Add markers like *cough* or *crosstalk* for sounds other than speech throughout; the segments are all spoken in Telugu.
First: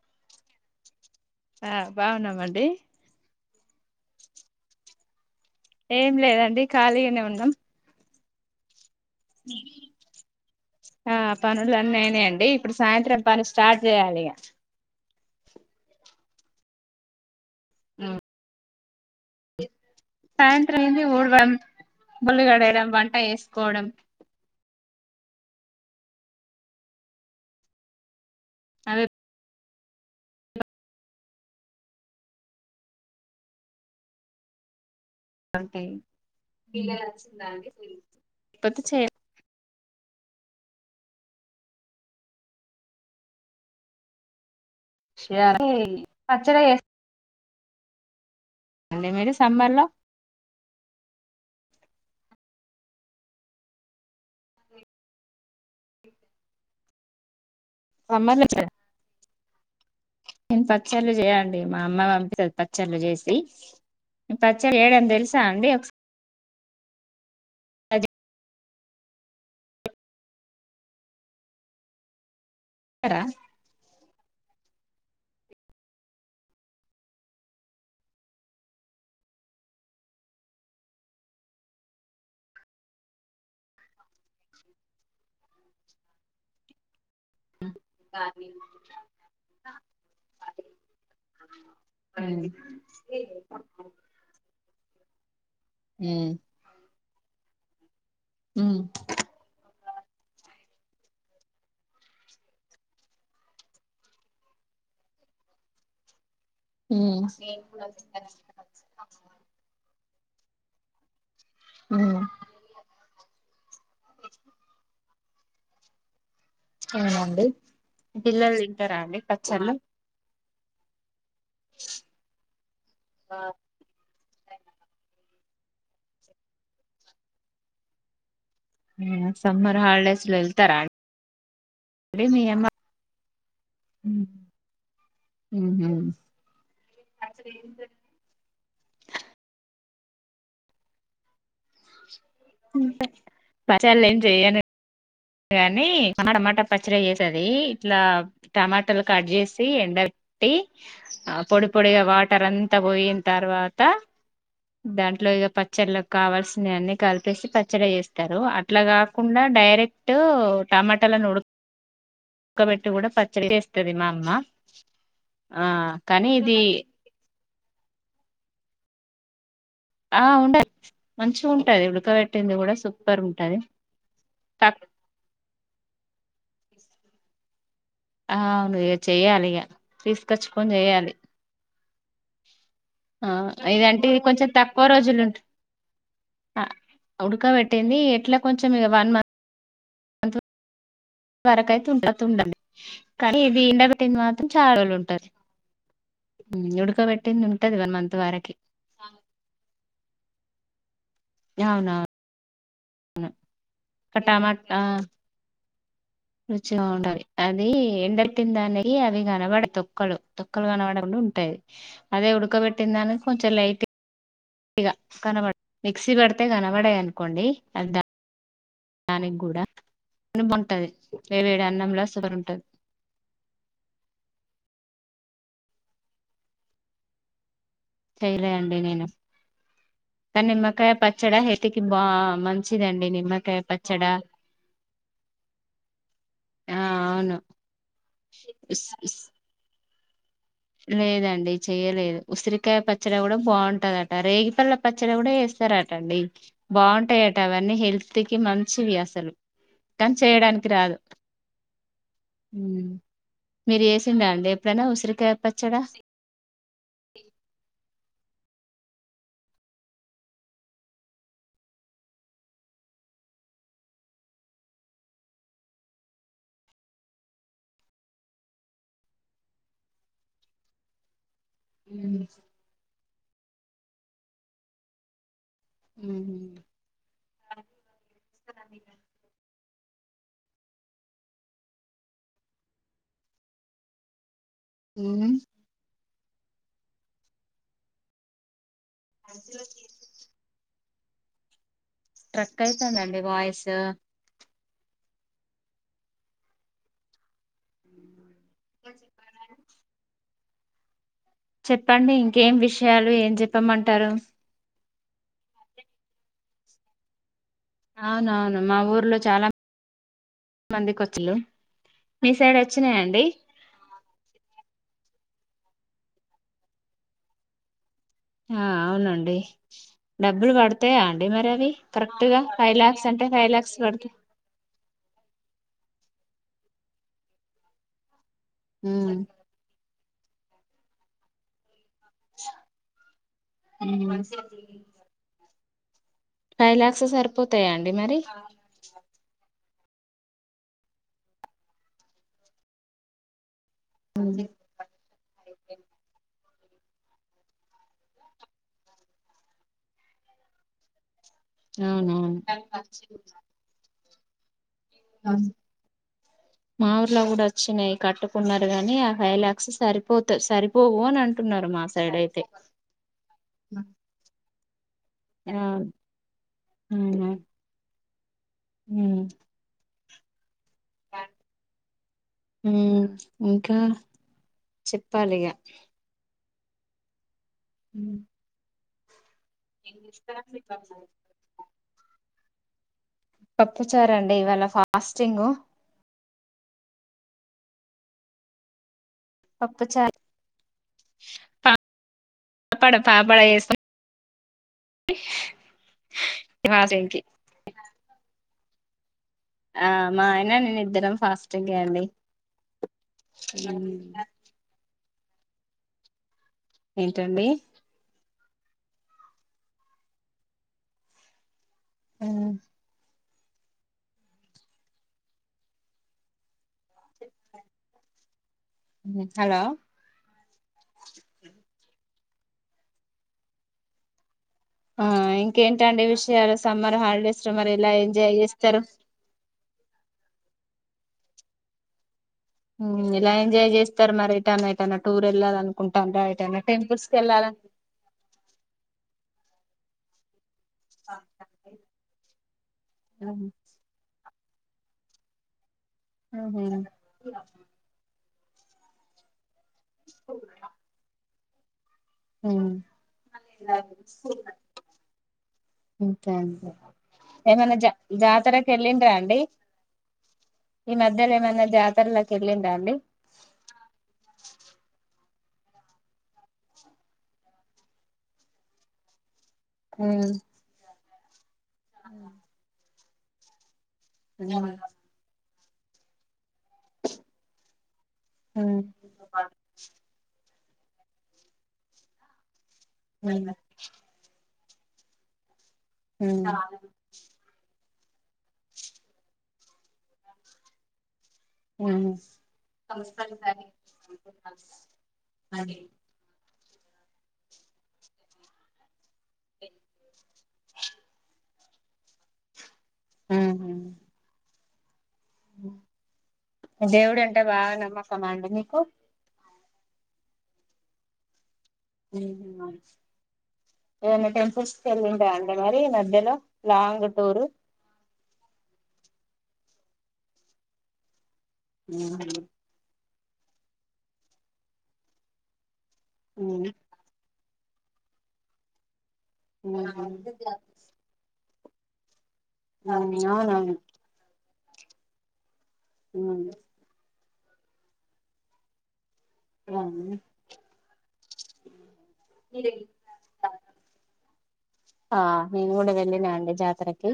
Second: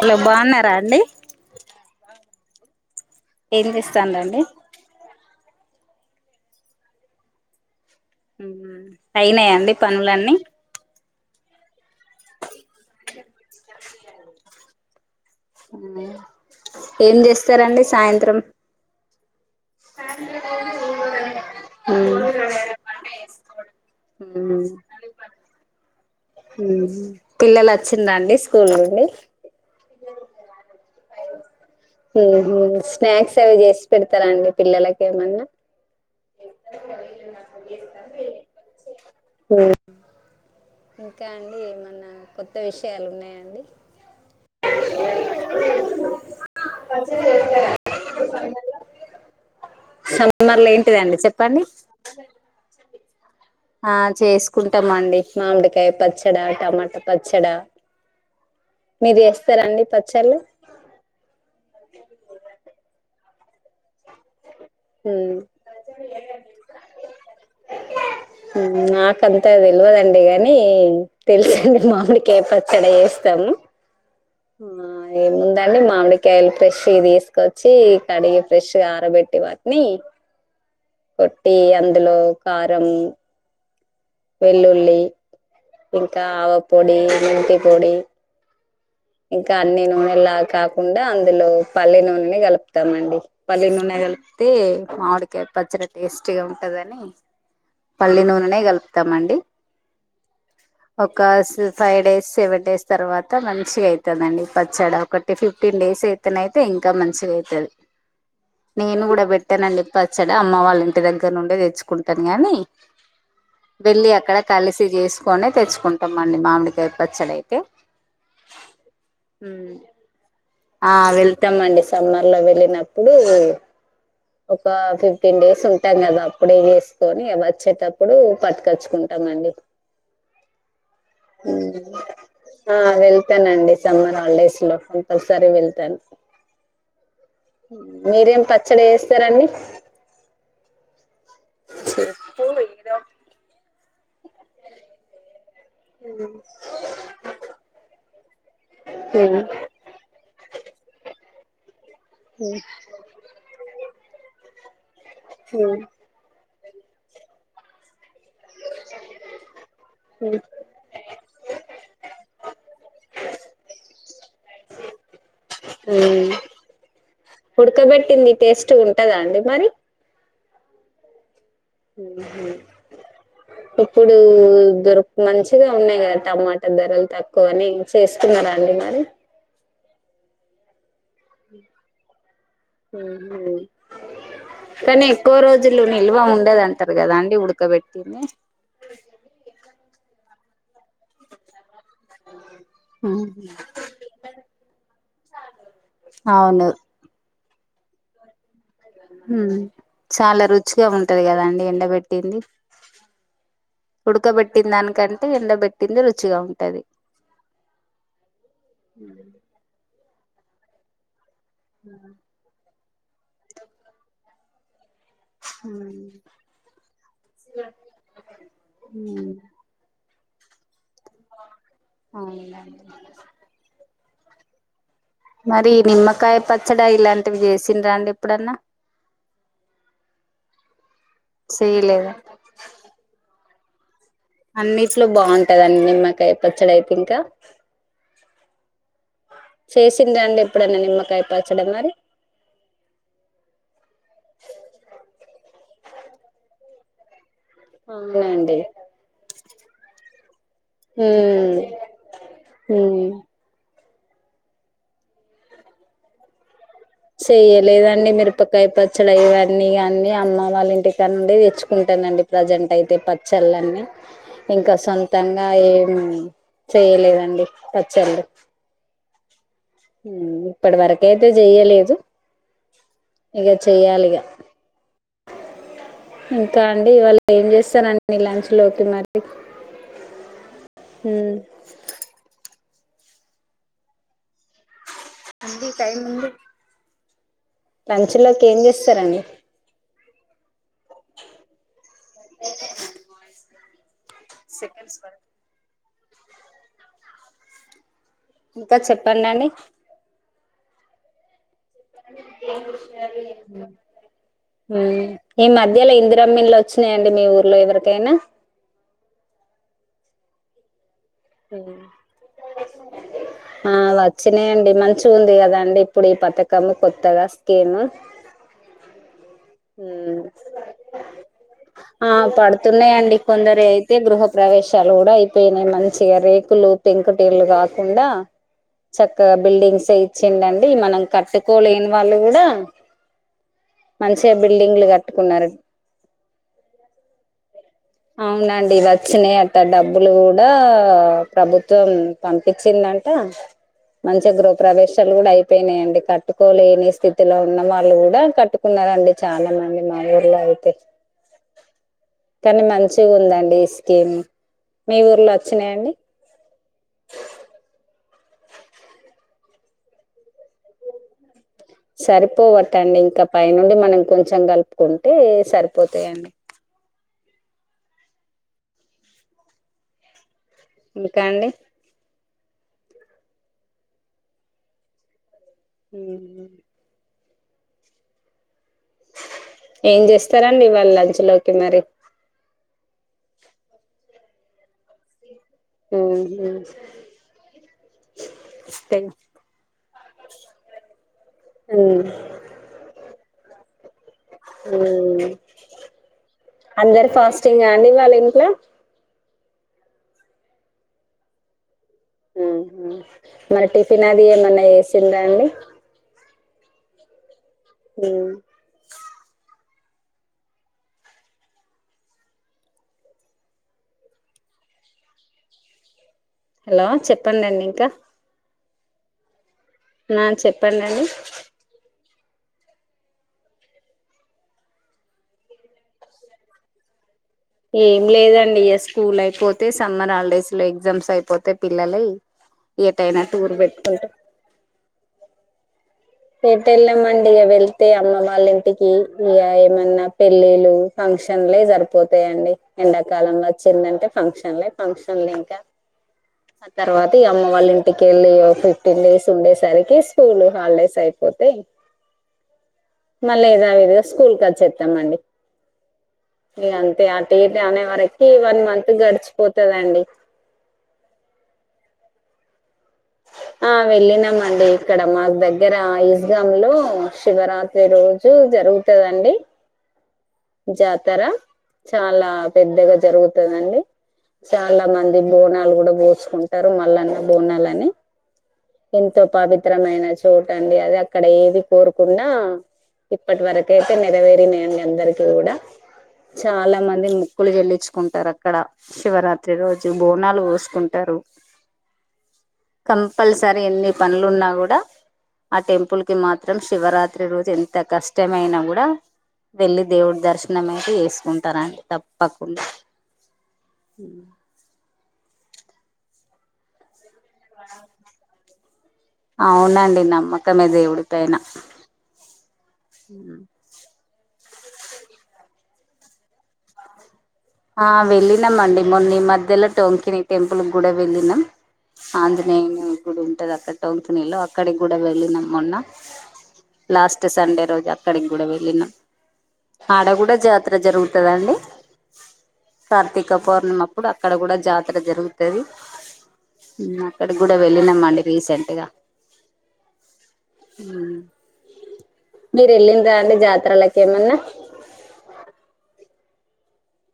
హలో బాగున్నారా అండి. ఆ బాగున్నామండి ఏం చేస్తన్నరండి ఏం లేదండి ఖాళీగానే ఉన్నాం. ఉహ్ హు అయినాయండి పనులన్నీ ఆహ్ పనులు ఐ నేనే అండి ఇప్పుడు. సాయంత్రం పని స్టార్ట్ చేయాలి ఇగా ఏం చేస్తారండి. సాయంత్రం సాయంత్రం అయింది. ఊడవడం, బొల్లు కడగడం, వంట చేసుకోవడం. ఉహ్మ్ హు పిల్లలు వచ్చిలాఅండి స్కూల్ అవే నుండి ఉహ్ హు స్నాక్స్ అవి చేసి పెడతారండి పిల్లలక్ పతేట్చే ఇంకా అండి ఏమన్నా కొత్త విషయాలు ఉన్నాయండి. విషయాలే పచ్చడ చేస్ సమ్మర్ లో *unintelligible* సమ్మర్ లో ఏంటిదండి సేప్ పని ఆ చేసుకుంటాం అండి. మామిడికాయ పచ్చడ, టమాటా పచ్చడ. మా అమ్మామ్ ఇచార్ మీరు చేస్తారాఅండి నేను పచ్చళ్లు చేయా అండి. మా అమ్మ పంపింది పచ్చళ్ళు చేసి. పచ్చడ చేయడం తెలుసా అండి. ఓక్ హ్ నాకంతా తెలువదండి కానీ తెలుసండి మామిడికాయ ప చ్చడ చెప్తారా చేస్తం. ఆ ఏముందండి మామిడికాయలు ఫ్రెష్వి తీసుకొచ్చి కడిగి ఫ్రెష్గా ఆరబెట్టి వాటిని కొట్టి అందులో కారం వెళ్లుల్లి ఇంకా ఆవ పొడి, మెంతి పొడి ఇంకా నీళ్లు ఇంకా అన్ని నూనెళ్ళ కాకుండా అందులో పల్లి నూనెనే అవునండి కలుపుతమండి. పల్లి నూనె కలిపితే మావిడికాయలు. పచ్చడా టేస్ట్ గా ఉంటదని పల్లి నూనెనే కలుపుతమండి. ఒక ఫైవ్ డేస్, సెవెన్ డేస్ తర్వాత మంచిగా అయి తదండి పచ్చాడా. ఒకటి ఫిఫ్టీన్ డేస్ అయి అత్తనయితే ఇంకా మంచిగా అయితది. నేను కూడా పెట్టానండి. పచ్చడ అమ్మ వాళ్ళ ఇంటి దగ్గ అక్కడ నుండే తెచ్చుకుంటను గానీ వెళ్ళి అక్కడ కలిసి చేసు కొనే తెచ్చుకుంటము అ ండి మామిడికాయి అవునండి పచ్చడయితే. పిల్లలు తింటారా అండి పచ్చల్లు. ఆ వెల్ తము అండి సమ్మర్ లో వెళ్ళినప్పుడు ఒక ఫిఫ్టీ ఫిఫ్టీన్ డేస్ ఉంటాం కదా అప్పుడే చేసుకొని అ వచ్చేటప్పుడు పట్టుకచ్చుకుంటమండి. సమ్మర్ హాలిడేస్ లో వెళ్తారా అండి మీ అమ్మ ఆ వెల్తన్ అండి. సమ్మర్ హాలిడేస్ లో కంపల్సరీ ఉహు వెళ్తాను. హ్ మీరేం పచ్చడి చేస్తరండి. ఇంకా పచ్చల్లు ఎంచేయను. గాని టమాటా పచ్చడ చేసేది ఇట్లా టమాటాలు కట్ ఉమ్. చేసి ఎండ పెట్టి ఆ పొడులు ఇప్పుడు ఇగా వాటర్ అంతా పోయిన తర్వాత దాంట్లో ఇగ ఉమ్. పచ్చళ్ళకు కావాల్సి ఇగ అన్ని కలిపేసి పచ్చడ చేస్తారు. అట్లా కాకుండా డై టు ఉమ్. టమాటాలలను ఉడ ఉడకబెట్టి కూడా పచ్చడి చేస్తుంది మా అమ్మ ఆ కానీ ఇది ఉడకబెట్టింది టేస్ట్గా ఉంటదా అండి మరి ఆ ఉండద్ ఇదే మంచిగా ఉంట ఇప్పుడు కాక్ దొరక మంచిగా ఉన్నాయి కదా టమాటర్ దధరల్ తక్కువని ఆ చేసుకున్నారా అండి అవును మరి చెయ్యాలి ఇగ తీసుకొచ్చుకొని చేయాలి ఆ ఇదంటే ఇది కొంచెం తక్కువ కానీ రోజులు ఎక్కువ ఉంట రోజులు నిల్వ ఆ, ఉండేదంటారు కదా అండి ఉడకబెట్టింది ఎట్లా కొంచెం ఇగ వరక అయితే ఉంట ఉండంది కా దీండా పెట్టింది మాత్రం చాలా రోజుల్ ఉంటారు అవును ఉడకబెట్టింది ఉంటు ఉంటది వన్ మంత్ వారికి హుమ్ చాలా రుచిగా ఉంటుంది ఉంటది కదండి ఎండ అవునవును పెట్టింది ఒక టమాట ఉడకబెట్టిన ఆ దానికంటే ఎండబెట్టి రుచిగా ఉంటది అది ఎండట్టిన దానికి అవి కనబడయి తొక్కలు తొక్కలుగనపడడుమ్ తే అదే ఉడుక పెట్ట తిన్ద కొంచెం లైట్ ఇగ కనబడ మిక్సీ పడితే కనబడయి అనుకోండి అది ఉమ్ అని బంటది వేవేడి అన్నంలో సువరు ఉంటది అవునండి మరి నిమ్మకాయ పచ్చడి ఇలాంటివి చేసి చెయలే అండి నేను కా నిమ్మకాయ పచ్చడా హేతికి బా చేయలేదా మంచిదండి నిమ్మకాయ పచ్చడా అన్నిట్లో బాగుంటదండి నిమ్మకాయ పచ్చడి అయితే ఇంకా ఇ చేసిందండి లేదండి చెయలేదు ఉసిరికాయ పచ్చడి కూడా బాగుంటదట రేగిపల్ల పచ్చడి కూడా వేస్త స్తారాటండి బాగుంటాయి అవన్నీ హెల్త్ అవునా కి అండి మంచివి అసలు కానీ చేయడానికి రాదు ఉమ్ ఉమ్ మీరు ఏసిండ్ర అండి ఎప్పుడైనా ఉసిరికా పచ్చడా చెయ్యలేదండి మీర్ ఉప్పకాయ పచ్చడి ఇవన్నీ కాన్నీ అమ్మ వాళ్ళ ఇంటికాని నుండి తెచ్చుకుంటానండి ప్రజెంట్ అయితే పచ్చళ్ళన్నీ ఇంకా సొంతంగా ఏం చేయలేదండి పచ్చళ్ళు ఇప్పటి వరకే తే చెయలేదు ఉమ్ ఇగ చెయాలిగ ఇంకా ఉమ్. అండి ఇవాళ ఏం చేస్తారండీ లంచ్ లోకి మరి హమ్ ఉమ్. ఉంది టైమ్ ఉంది లంచ్ లోకి ఏం చే ఇస్తరండి స్ట్రక్ఐతుంద్దండి వాయిస్ సెకండ్స్ స్వర్ ఇంకా చెప్పాండండి చెప్పండి ఇంకేం విషయాలు ఏం చెప్పమంటారు మ్మ్ ఈ మధ్యలో ఇంద్రం ఇల్లు వచ్చినాయండి మీ ఊర్ అవును అవును మా ఊర్ ఊళ్ళో చాలా మందికి వచ్ అ వచ్చినాయండి మంచి ఉంది ఉంది కదండి ఇప్పుడు ఈ పథకము కొత్తగ స్కీమ్ ఆ అవునండి హమ్ డబ్బులు పడతాయా అండి మరి అవి ఆ కరెక్ట్ గా ఫైవ్ లాక్స్ పడుతున్నాయండి అంటే ఫైవ్ కొందరు లాక్స్ అయితే పడుత గృహ ప్రవేశాలు కూడా అయి పోయినా మంచిగ రేకులు టెన్కుటేళ్లు కాకుండ చక్కగా బిల్డింగ్ సై చిండండి మనం కట్టుకోలేని వాళ్ళు కూడా మంచి చే బిల్డింగ్లు కట్టుకున్నారు ఫైలాక్స్ సర్ అవునండి వచ్చినయి డబ్బులు కూడా ప్రభుత్వం పంపించిందంట మంచిగా గృహప్రావేశాలు కూడ అయిపోయినాయండి కట్టు కోలేని స్థితిలో ఉన్న వాళ్ళు కూడా కట్టుకున్నారండి చాలా మంది మా ఊర్లో అయితే అవునుఅవును కానీ మంచిగా ఉందండి ఈ స్కీమ్ మీ ఊర్లో వచ్చినాయండి. మా ఊర్లో కూడా వచ్చినయి కట్టుకున్నారు. కాని ఆ ఫైవ్ లాక్స్ సరిపోతా సరిపోవు అని అంట సరిపోవటండి. ఇంకా పైనుండి మనం కొంచెం కలుపుం కొంటె ఆ సరిపోతాయండి. అవునా హు ఇంకా అండి. హు ఇంకా చెప్పాలిగా హు ఏం చేస్తారండి ఇవాళ లంచ్ లోకి మరి పప్పుచారండి ఇవాళ ఫాస్టింగ్. ఊ హ *unintelligible* పప్పచారు పా పాపడ, పాపడ చెసి ఊ అందరు ఫాస్టింగ్ అండి ఇవాళ ఇంట్లో. ఆ మా ఆయన నేను ఇద్దరం ఫాస్టింగ్ అండి ఊ హు టిఫిన్ ఆది ఏమైనా చేసి తిందా అండి ఏంటండి ఊ *unintelligible* ఆ హలో చెప్పడిండి ఇంకా హలో నా చెప్పండిండి ఆ ఇంకేంటండి విషయాలు సమ్మర్ హాలిడేస్ లో మరి ఎలా ఏం ఎంజాయ్ లేదండి ఏ చేస్తారు స్కూల్ అయిపోతే సమ్మర్ హాలిడేస్ లో ఎగ్జామ్స్ అయిపోతే పిల్లలు ఊ ఇలా ఎంజాయ్ చేస్తారు మరి ఎటైనా, ఎటైనా టూర్ వెళ్ళాలినుకుంటు ఎట వెళ్ళామండి ఇక వెళ్తే అమ్మ వాళ్ళ ఇంటికి ఇక మన్నా పిల్లేలు ఫంక్షన్లే సరిపోతాయండి ఎండాకాలంలో వచ్చిందంటే ఫంక్షన్. ఫంక్షన్లే, ఫంక్షన్లు ఇంకా ఆ తర్వాత ఈ అమ్మ వాళ్ళ ఇంటికి వెళ్ళి. ఫిఫ్టీన్ డేస్ ఉండే సరికి స్కూల్ హాలిడేస్ పోతేయి మళ్ళీ దావిధగా స్కూల్ క వచ్చేస్తామండి అంతే అండి ఇగా అంతే అ ఏమన్నా అనే జా వరకి వన్ జాతరకి మంత్ వెళ్ళిండ్రా అండి గడిచిపోతుందండి ల కలింద వెళ్లిందా అండి ఆ వెళ్ళినామండి ఇక్కడ మాకు దగ్గర ఇస్గామ్ లో శివరాత్రి రోజు జరుగుతుందండి ఉమ్ జాతర చాలా పెద్దగా జరుగుతుందండి చాలా మంది బోనా కూడా పోసుుకుండి మళ్లన్న బోనాలని ఎంతో పవిత్రమైన చోటు ఆండి అది అక్కడ ఏది కోరుకున్నా ఇప్పట్ వరకు అయితే నెరవేరిన అండి అందరిక్ కొడా చాలా మంది మొక్కులు చెల్లించు కుంటార ఆ ఇక్కడ శివరాత్ ప్రతి రోజు బోనాలు పోసుకుంటారు కంపల్సరీ ఎన్ని పనులున్నా కూడా ఆ టెంపుల్ కి మాత్ త్రం శివరాత్రి రోజు ఎంత కష్టమైన కూడా వెళ్ళి దేవున్ దర్శనం ఐతే చేసుకుంట్ అంటా రాండి తప్పకుండా ఉ ఉమ్ దేవుడే టీ బాగా నమ్మకం అండి మీ కు అవునండి నమ్మకమే దేవుడిపైన హూ హూ ఏమైనా టెంపుల్స్ కెళ్ళిండ్ర అండి మరి మధ్యలో లాంగ్ టూరు ఆ వెళ్ళినాంమండి మొన్నీ మధ్యలో టోంకిని టెంపుల్ కూడ వెళ్ళినం ఆంజనేయుని కూడ ఉంటది అక్కడ టోంకినీ లో అక్కడికి కూడ వెళ్ళినం మొన్న లాస్ట్ సండే రోజు అక్కడకి కూడ వెళ్లినం ఆడ గూడ జాతర జరుగుతద అండి కార్తీక అవునవును పౌర్ణిమప్పుడు అక్కడ కూడ జాతర జరుగుతది వును అక్కడకి గూడ వెళ్ళినం అండి రీసెంట్ గా మ్ మీర్ ఎల్లిండ్రా అండి జాతరలకి ఏమన్నా ఆ నేను కూడ వెళ్ళినా అండి జాతరక్ కా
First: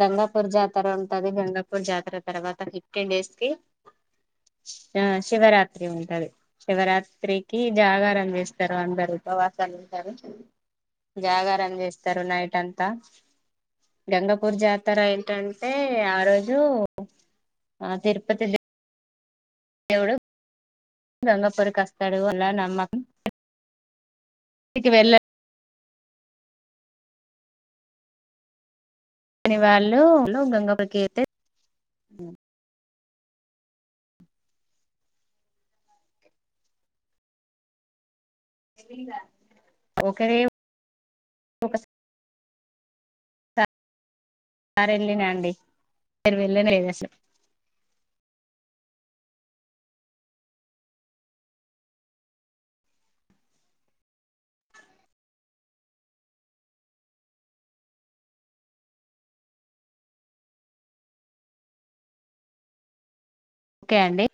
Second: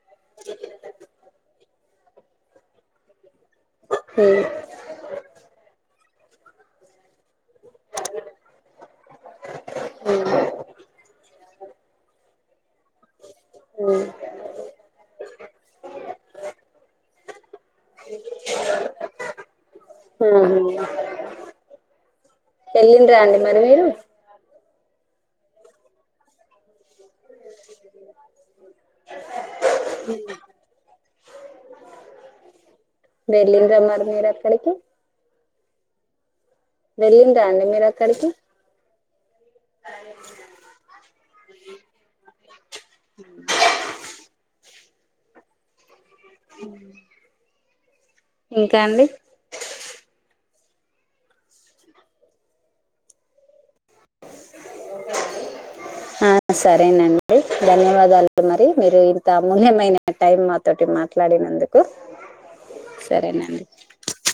గంగాపూర్ జాతర ఉంటది గంగ ఇ జాతర తర్వాత ఫిఫ్టీన్ డేస్ కి అ శివరాత్రి ఉం అది శివరాత్రి కి జాగారం చేస్తారు అందరు ఉపవాసాలు ఉంటారు జాగర చేస్తారు నైట్ అంతా గంగాపూర్ జాతర ఏంటంటే ఆ రోజు ఆ తిరుపతి దేవుడు ఆ గంగపూరికి వస్తాడు అలా వెళ్ళండ్రా అండి మరి మీరు ఇంటికి వెళ్ళ శని వాళ్ళ గంగ ప్రకి అయితే బర్లింద్ర మ మీర అక్కడకి వెళ్ళిండ్రా అండి మీరు అక్కడికి వీళ్ళ ఓకరే ఫోకస్ మ్మ్ *unintelligible* అండి ఐదు వేలన్న వేసేస్త ఇంకా అండి ఆ సరేనండి ధన్యవాదాలు మరి మీరు ఇంత అమూల్యమైన టైం మాతోటి మాట్లాడినందుకు సరేన ఒకే అండి